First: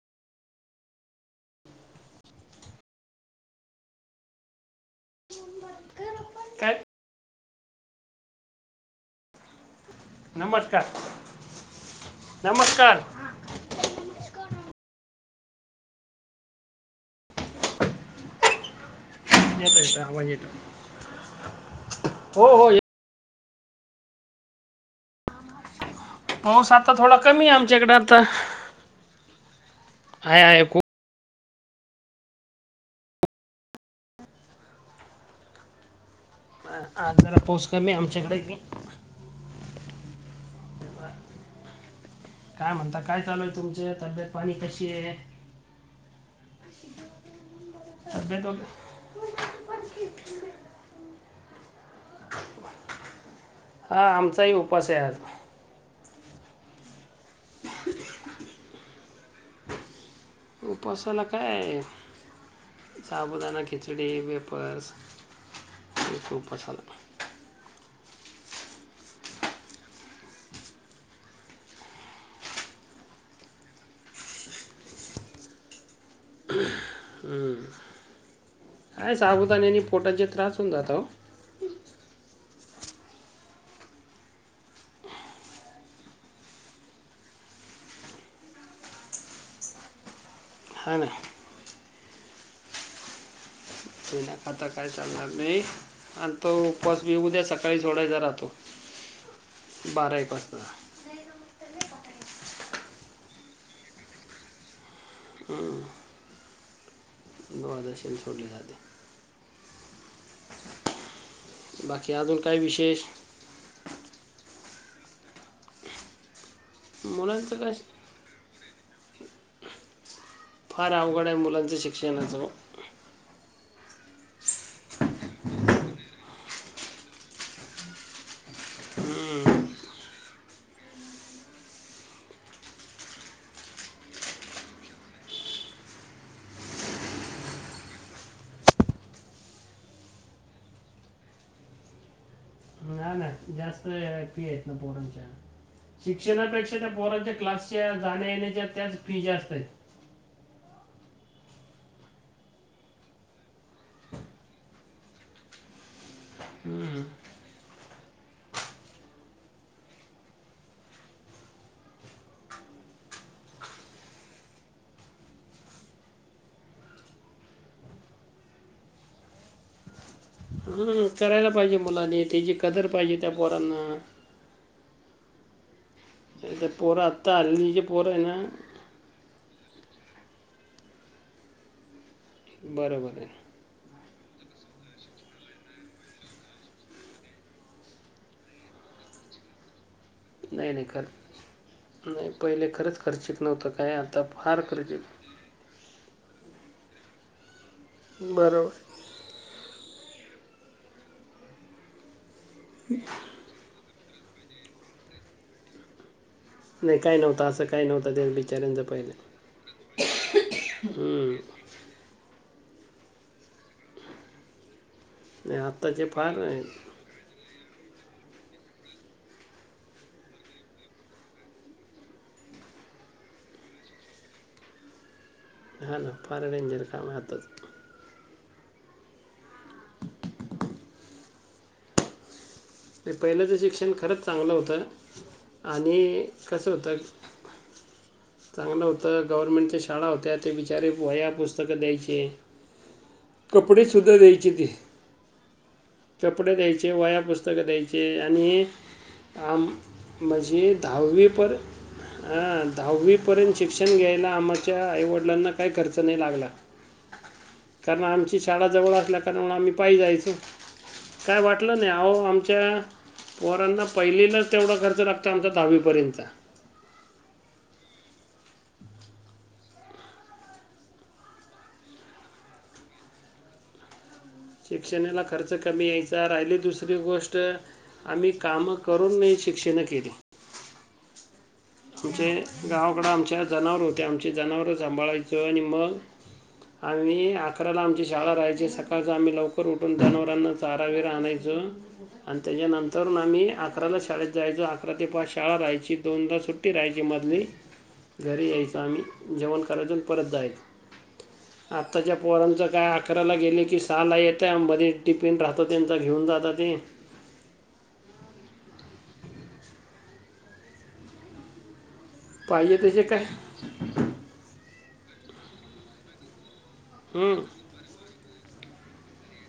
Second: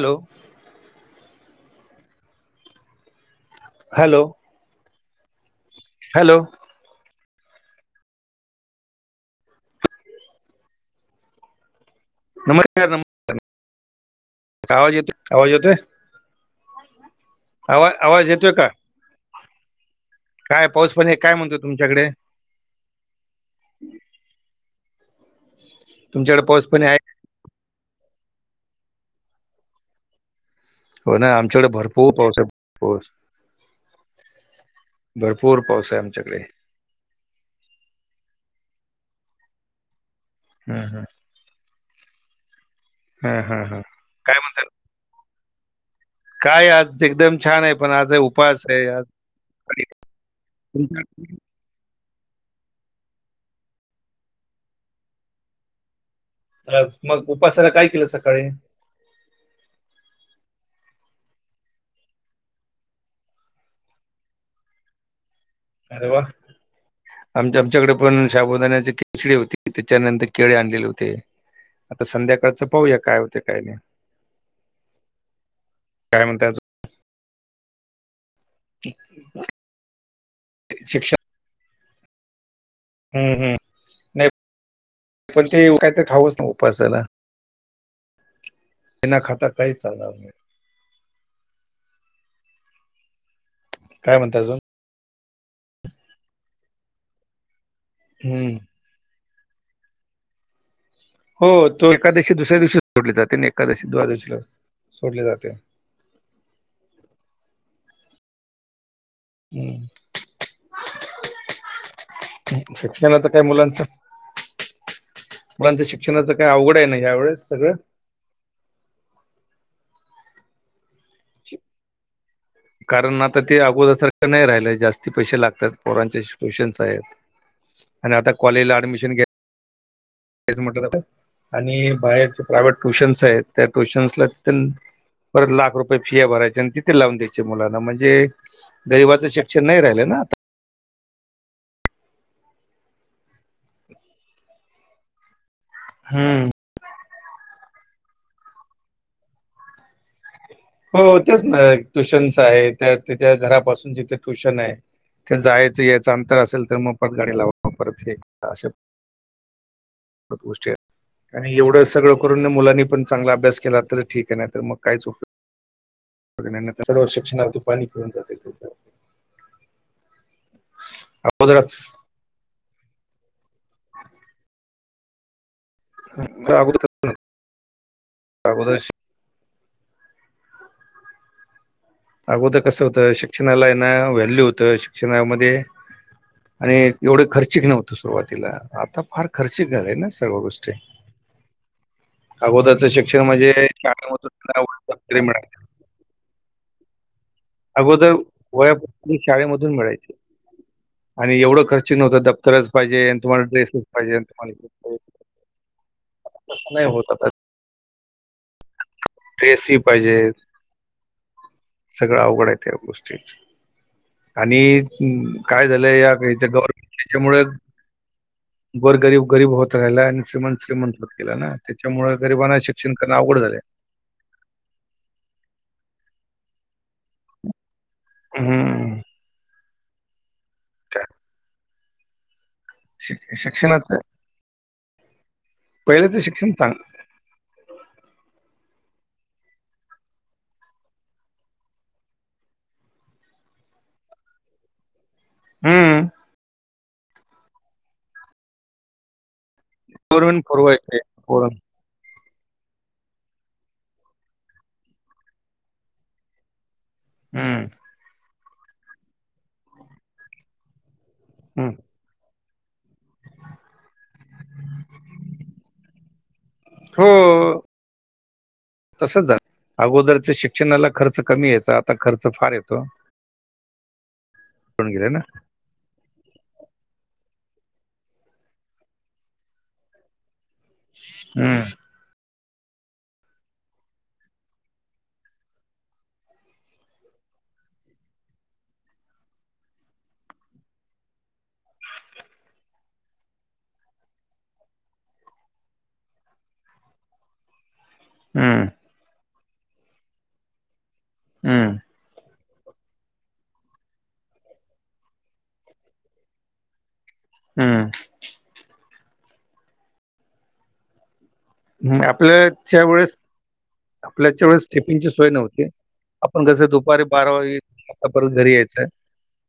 Hello hello [inaudible] [unintelligible] hello काय नमस्कार नमस्कार नमस्कार आवाज येतो आवाज येतोय. आवाज आवाज येतोय का,? [unintelligible] येतोय का आवाज येत काय पाऊस पाणी काय म्हणतो? तुमच्याकडे. हो हो ये तुमच्याकडे पाऊस पाणी आता आहे थोडा कमी आय आमच्याकडे आता हाय हाय खूप होना आमच्याकडे भरपूर पाऊस आहे पाऊस भरपूर पाऊस ये आमच्याकडे. आज जरा पाऊस कमी ये आमच्याकडे [unintelligible] हम्म हम्म [unintelligible] काय म्हणता काय हा चालूय हा तुमच हा तब्येत काय पाणी म्हणतात कशी ये. काय आज एकदम छान आहे. फराळाचं तब्येत उपवास ये वगैरे आज आज [unintelligible] [unintelligible] हा आमचाही उपास आहे आज हॅलो मग उपासाला काय केलंत सकाळी. उपासाला का ये साबुदाणा खिचडी वेपर्स अरे वा हे उपसाला आमच्या आमच्याकडे पण साबुदाण्याची खिचडी होती त्याच्यानंतर केळे आणलेले होते. आता संध्याकाळचं पाहूया काय होतय काय नाय. काय म्हणताय अजून. हम्म काय साबुदाण्या ने पोटाचे त्रास होऊन जाता हो. शिक्षण हम्म हम् नाय पण ते काही तर खाऊच न उपासाला न खाता काय चालणार नाय हा ना. काय बिना म्हणता अजून खाता काय चालणार नाही आणि तो उपस उद्या सकाळी सोडायचा राहतो. हम्म बारा एक वाजता हो तो एकादशी दुसऱ्या दिवशीच सोडली जाते. नाय का एकादशी दुवादशीला सोडले जाते. दुवादशीला सोडली जाते. हम् बाकी अजून काय [unintelligible] विशेष शिक्षणाचा काय मुलांच मुलांच शिक्षणाच काय अवघडच हाय ना यावेेळेस मुलांचं सगळं काय फार अवघड आहे मुलांचं शिक्षणाच कारण आता ते अगोदरसारखं नाही राहिलं जास्ती पैसे लागतात पोरांच शिकू क्षणाच आहेत आणि आता कॉलेजला ऍडमिशन घे आणि बाहेर ज प्रायव्हेट ट्युशन्स आहेत त्या ट्युशन्सला परत लाख रुपये फिया भरायच्या आणि तिथे लावून द्यायचे मुलांना म्हणजे, गरीबाचं शिक्षण नाही राहिलं ना आता, हा ना जास्त फी आहेत ना पोरणच्या हम्म शिक्षणापेक्षा पोरच्या क्लासच्या जाण्या येण्याच्या त्याच फी जास्त आहेत. हो हो त्याच ना ट्युशनच आहे, त्या त्याच्या घरापासून जिथे ट्यूशन आहे. ते जायचं यायचं अंतर असेल तर हम्म. मोफत गाडी ला परत हे असं. [inaudible] आणि एवढं सगळं करून मुलांनी पण चांगला अभ्यास केला तर ठीक आहे, नाही तर मग कायच उपयोग [unintelligible] सर्व शिक्षणावर ती पाणी फिरून जातंय [unintelligible] हा करायला अगोदरच पाहिजे मुलांनी, तेची कदर पाहिजे त्या पोरांना. नाहीतर पोरं अगोदर आता हल्लीची पोर आहे ना. अगोदर अगोदर कसं होतं शिक्षणाला आहे ना व्हॅल्यू होतं शिक्षणामध्ये, आणि एवढं खर्चिक नव्हतं सुरुवातीला आता फार खर्चिक झालंय. सर्व गोष्टी नाही नाही खरं नाही पहिले अगोदरच खरंच शिक्षण खर्चिक म्हणजे [unintelligible] नव्हतं काय आता फार खर्चिक अगोदर बरोबर वही शाळेमधून मिळायचे आणि एवढं खर्च नव्हतं दप्तरच पाहिजे तुम्हाला टेस्टच पाहिजे [inaudible] तसं नाही होत काय आता नव्हतं असं काय नव्हतं त्या बिचाऱ्यांच पहिले, टेसी पाहिजेत. हम्म. सगळं अवघड आहे त्या गोष्टीची आणि हम् नाही काय झालंय आत्ताचे या फार यांच्या गव्हर्मेंट याच्यामुळेच गोरगरीब गरीब होत राहिला आणि श्रीमंत श्रीमंत होत गेला ना त्याच्यामुळे गरिबांना शिक्षण करता अवघड झालय. हा ना फार डेंजर काम आताच. हम्म [inaudible] [inaudible] ते शिक- पहिल्याचं शिक्षण शिक्षणाचं खरंच चांगलं होत हा पहिल्याचं आणि शिक्षण कसं चांगलं होतं. चांगलं होतं गव्हर्नमेंटच्या शाळा होत्या, ते बिचारे वया पुस्तकं द्यायचे. कपडे सुद्धा द्यायचे ते. हम्म कपडे द्यायचे वया पुस्तकं द्यायचे आणि आ गव्हर्नमेंट म्हजी पुरवायचे दहावी पोरण पर्यंत, हा दहावी पर्यंत शिक्षण घ्यायला आमच्या आईवडिलांना काही खर्च नाही लागला. हम्म कारण आमची शाळा जवळ असल्या कारणामुळे आम्ही पाय जायचो. काय वाटलं नाही अहो आमच्या पोरांना पहिलीला- तेवढा खर्च लागतो आमचा दहावीपर्यंत. हो... तसंच झालं अगोदरच शिक्षणाला खर्च कमी यायचा आता खर्च फार येतो. गेले ना शिक्षणाला खर्च. खर्च कमी यायचं, राहिली दुसरी गोष्ट आम्ही कामं करून नाही शिक्षेनं केली. हम्म आमचे गावाकडं आमच्या जनावर होत्या, आमची जनावर सांभाळायचं आणि मग, आणि अकराला आमची शाळा राहायची सकाळच आम्ही लवकर उठून जनावरांना चारा बिरा आणायचो आणि त्याज्यानंतरन आम्ही अकराला शाळेत जायचो अकरा ते पाच शाळा राहायची दोनदा सुट टी राहायची मधली घरी हम्म यायच आम्ही जेवण करायचो आणि परत जायच आ हम्म आत्ताच्या पोरांचं काय अकराला गेले की सहाला येत्या मध्ये एक टिफिन राहतं त्यांचं घेऊन जातं ते हू हू पाहिजे आपल्याच्या तसे वेळेस काय आपल्याच्या वेळेस टिफीनची सोय नव्हती आपण कसे दुपारी बारा हं. वाजले का परत घरी यायचं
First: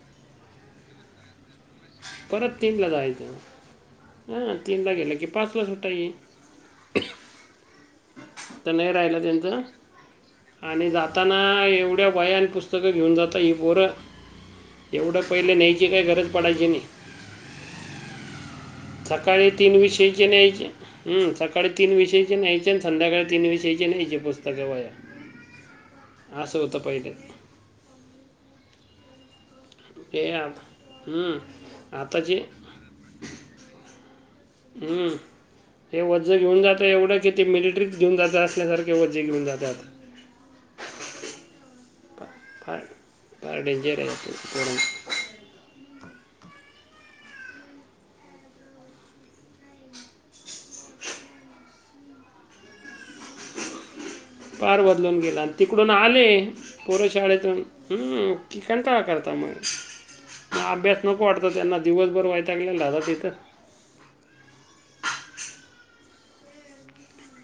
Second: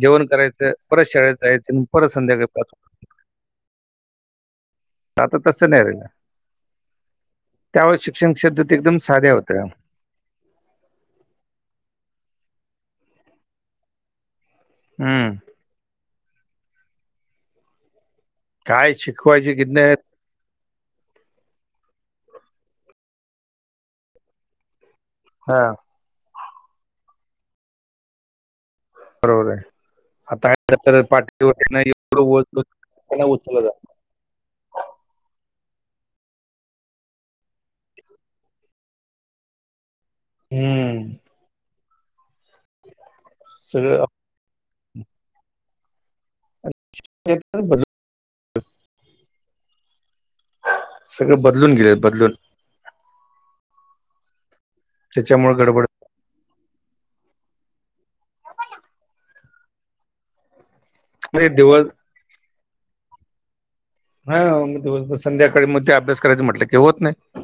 जेवण करायचं परत शाळेत जायचं संध्याकाळी परत पाच तीनला जायचं हा तीनला गेलं की आता पाचला तसं नाही राहिलं सुटायची त्यावेळेस शिक्षण क्षेत्र तर नाही एकदम राहिलं साध्या त्यांचं होत्या आणि जाताना एवढ्या वया आणि पुस्तकं घेऊन जाता ही पोर एवढं हम्म पहिलं न्यायची काय गरज पडायची नाही काय सकाळी शिकवायचे की तीन नाही विषयचे न्यायचे हू सकाळी तीन विषयचे न्यायचे आणि संध्याकाळी तीन विषयचे न्यायचे पुस्तकं वह्या हा अस होत पहिले बरोबर आहे हे आत- आता हं. पाठीवर एवढं आताचे ओझं उचललं जात हू वझ घेऊन जातं एवढं की ते मिलेट्रीत घेऊन जात असल्यासारख वजे घेऊन जातात हू फा- फार फार डेंजर सगळं आहे ते पोरांचं ट्रॅक्टर बर सगळं बदलून गेल बदलून फार बदलून गेला त्याच्यामुळे गडबड तिकडून आले पोर शाळेेतुण हू की कंटाळा करता म मग अभ्यास नको म्हणजे वाटतो त्यांना दिवस दिवसभर वयतागलेल राहता तिथं हा मग संध्याकाळी मग ते अभ्यास करायच म्हटलं की होत नाही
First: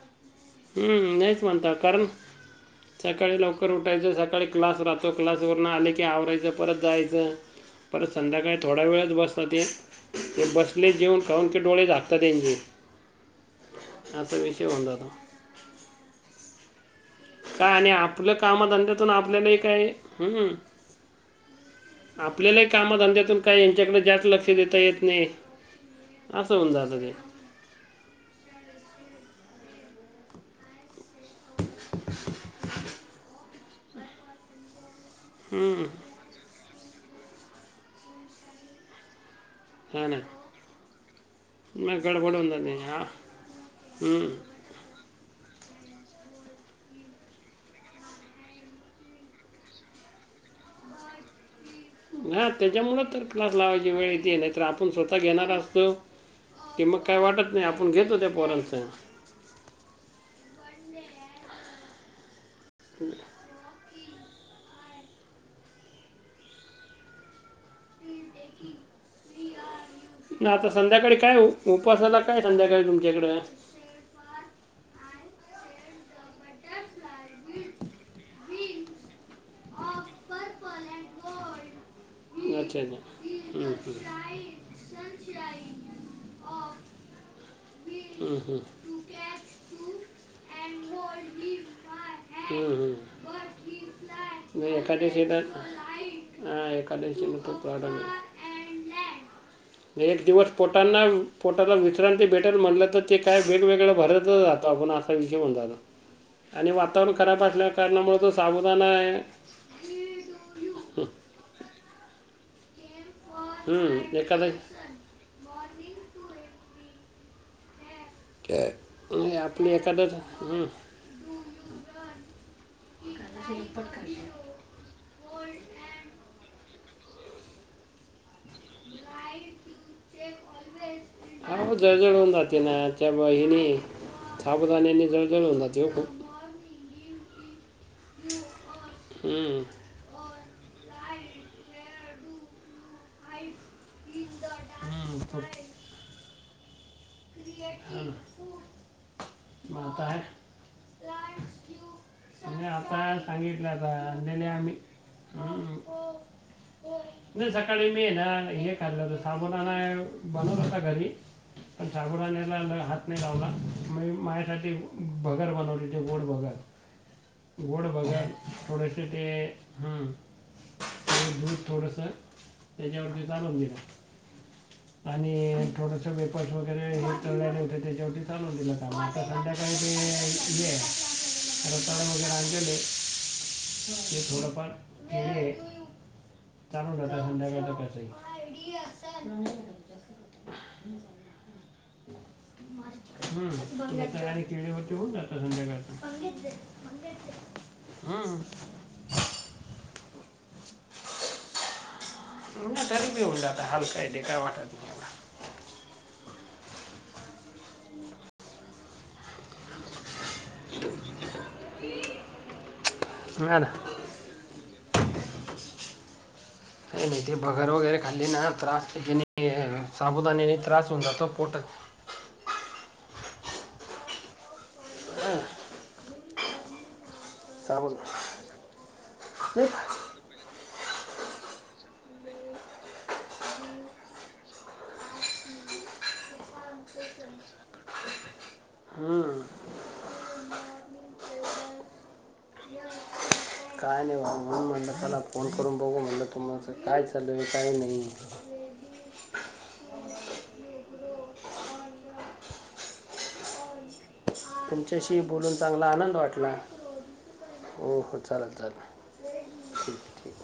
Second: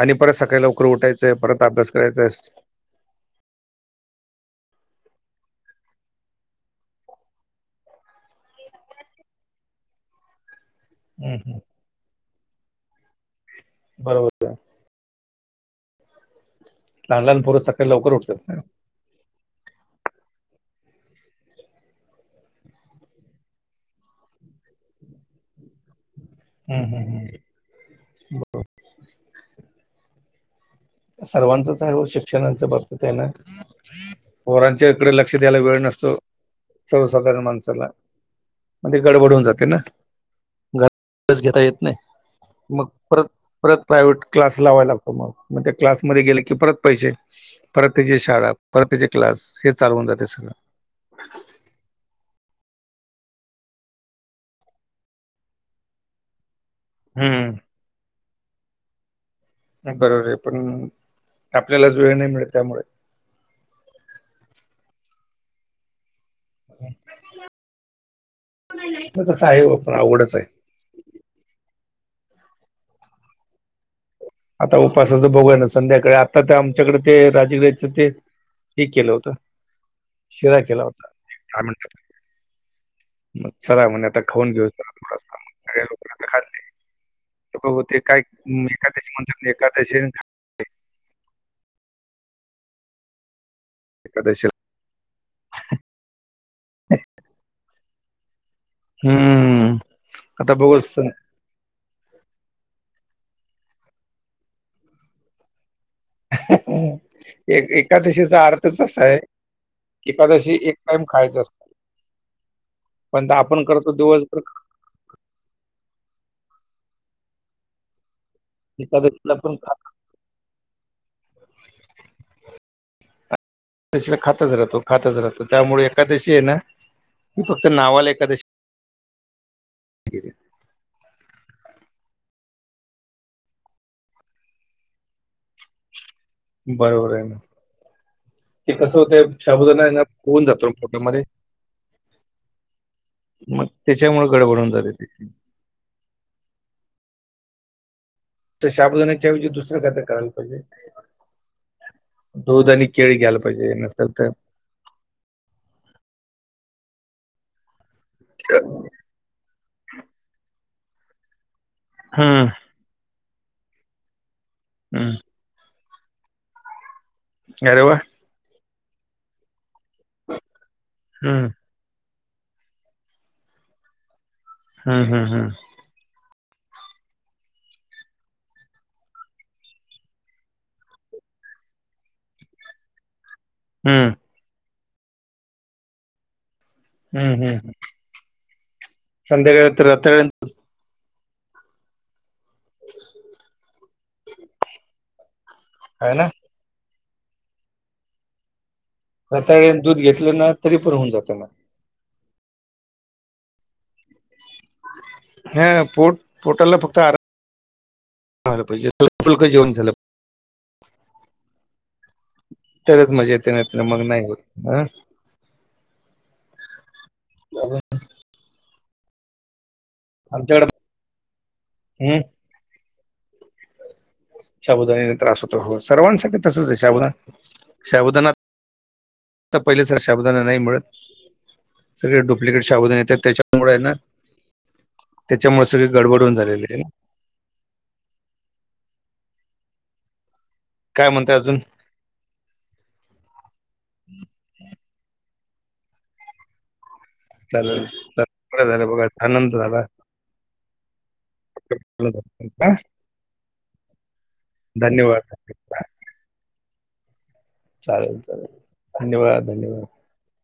आणि परत सकाळी लवकर हम्म, उठायचंय नाहीच परत म्हणता अभ्यास कारण करायचाय सकाळी लवकर उठायचं सकाळी क्लास राहतो क्लासवरून आले की आवरायचं परत जायचं परत संध्याकाळी थोडा वेळच बसता ते ते बस थकले जेवून खाऊन की आहे डोळे झाकतात त्यांचे असा बरोबर आहे विषय होऊन जातो लहान लहान पोरं काय सकाळी आणि लवकर आपलं उठतात कामधंद्यातून आपल्यालाही काय हू आपल्यालाही कामधंद्यातून काय यांच्याकड जास्त लक्ष देता येत नाही असं होऊन जातं ते सर्वांचच आहे ओ शिक्षणाच्या बाबतीत आहेना पोरांच्या कडे लक्ष द्यायला वेळ हम्म, नसतो सर्वसाधारण माणसाला म ते गडबड होऊन जाते तेना हा ना घरी अभ्यास घेता येत नाही मग गडबड होऊन जाते मग हा परत परत प्रायव्हेट हम्म. क्लास लावाय लागतो मग म त्या क्लासमध्ये गेल की परत पैसे परत त्याची शाळा परत त्याचे क्लास हे चालु होऊन जाते सगळं [unintelligible] हा त्याच्यामुळंच तर क्लास लावायची वेळ येते नाही तर आपण स्वतः घेणार असतो की मग काय वाटत हम्म नाही आपण घेतो त्या पोरांचं नाही बरोबर आहे पण आपल्यालाच वेळ नाही मिळत त्यामुळे कस आहे ओ पण आवडच आहे. ना आता संध्याकाळी काय उपसाला काय संध्याकाळी तुमच्याकड आता उपासाचं बघूया संध्याकाळी आता ते आमच्याकडे ते राजगीऱ्याचं ते हे केलं होतं. शिरा केला होता काय म्हणत्यात त्याला अच्छा अच्छा हम्म, मग चला म्हणे आता खाऊन घेऊ थोड थोडंस सगळ्यां लोकान तर खाते हम्म. होते काय हम्म, हम्म, एकादशी म्हण एकादशी न हम्म. हम्म. एकादशीला मी एकादशीला ह एकादशीला फराळ हम्मम. एक दिवस पोटांना वि पोटाला विश्रांती भेटल म्हटलं तर ते काय वेगवेगळं भरत जातं आपण असा विषय होऊन जायला. आणि वातावरण खराब असल्या एक कारणामुळे तो एकादशीचा अर्थच साबुदाणा असा आहे एकादशी एक टाइम खायच असत पण आपण करतो हम्म, दिवसभर एकादशी ते नाही एकादशीला पण आपली खा- एकादस हमं त खातच राहतो खातच राहतो त्यामुळे एकादशी आहे ना की फक्त नावाला एकादशी. [unintelligible] हो जळजळ होऊन जाते ना त्या बा हिनी साबुदाण्याने जळजळ होऊन जाते हो खूप. बरोबर आहे. ते कसं होतय हम्म. साबुदाणा फुगून जातो पोटामध्ये. मग त्याच्यामुळे गडबड होऊन जाते ती. हम्म, हम् साबुदाण्याच्या ऐवजी दुसरे काहीतरी करायला पाहिजे. तीने दूध आणि आता केळी घ्यायला सांगितलं पाहिजे आता नसेल तर अनने आम्ही हम. सकाळी मी ना हे खाल्ला होता साबुदाणा बनवला होता घरी. पण हम्म, साबुदाण्याला हात नाही लावला माझ्यासाठी हम्म. बनवलेलं गोड भगर अरे गोड वा भगर. थोडंसे ते हां हम्म, दूध थोडंसं त्याच्यावरती चालवून दिला. हम्म, हम्म, आणि हम्म, थोडस. वेपर्स वगैरे तळले होते त्याच्यावर चालवून दिलं आता संध्याकाळी ते हे रताळ वगैरे आणलेले. हम्म, ते थोडेफार केळी आहेत. चालून राहतं हम्म, हम्म. संध्याकाळचं कसंही. रताळ्याने हम् रताळे आणि केळी वरती होऊन जातं आहे ना संध्याकाळी. हा. रताळे आणि दूध घेतलं ना तरी पूरं. जातं. हलक आहे ते काही वाटत नाही. एवढं. हा पोट पोटाला फक्त आ झालं पाहिजे, हलकं -फुलकं जेवण झालं तरच मजा येत ना येत मग नाही होत.. अं... काय नाही ते भगर वगैरे खाल्ली ना तर त्रास मी या.. साबुदाण्याने त्रास होऊन जातो पोटात हम् साबुदाणाने त्रास होतो, हो.. सर्वांसाठी तसंच आहे साबुदाणा साबुद साबुदाणा.. आता पहिल्यासारखा साबुदाणा नाही मिळत.. सगळे डुप्लिकेट साबुदाणे येतात, त्याच्यामुळे है ना त्याच्यामुळे सगळे गडबड झालेली आहे. हम्म काय म्हणताय अजून? [inaudible] काय नाही बाबा म्हणून म्हणलं चला फोन करून बघू तुम्हाला काय चालू आहे? काय नाही [unintelligible] आनंद झाला. [unintelligible] धन्यवाद तुमच्याशी चालेल बोलून चांगला आनंद वाटला. चालेल.. चालेल.. धन्यवाद.. धन्यवाद.. ठीक ठीक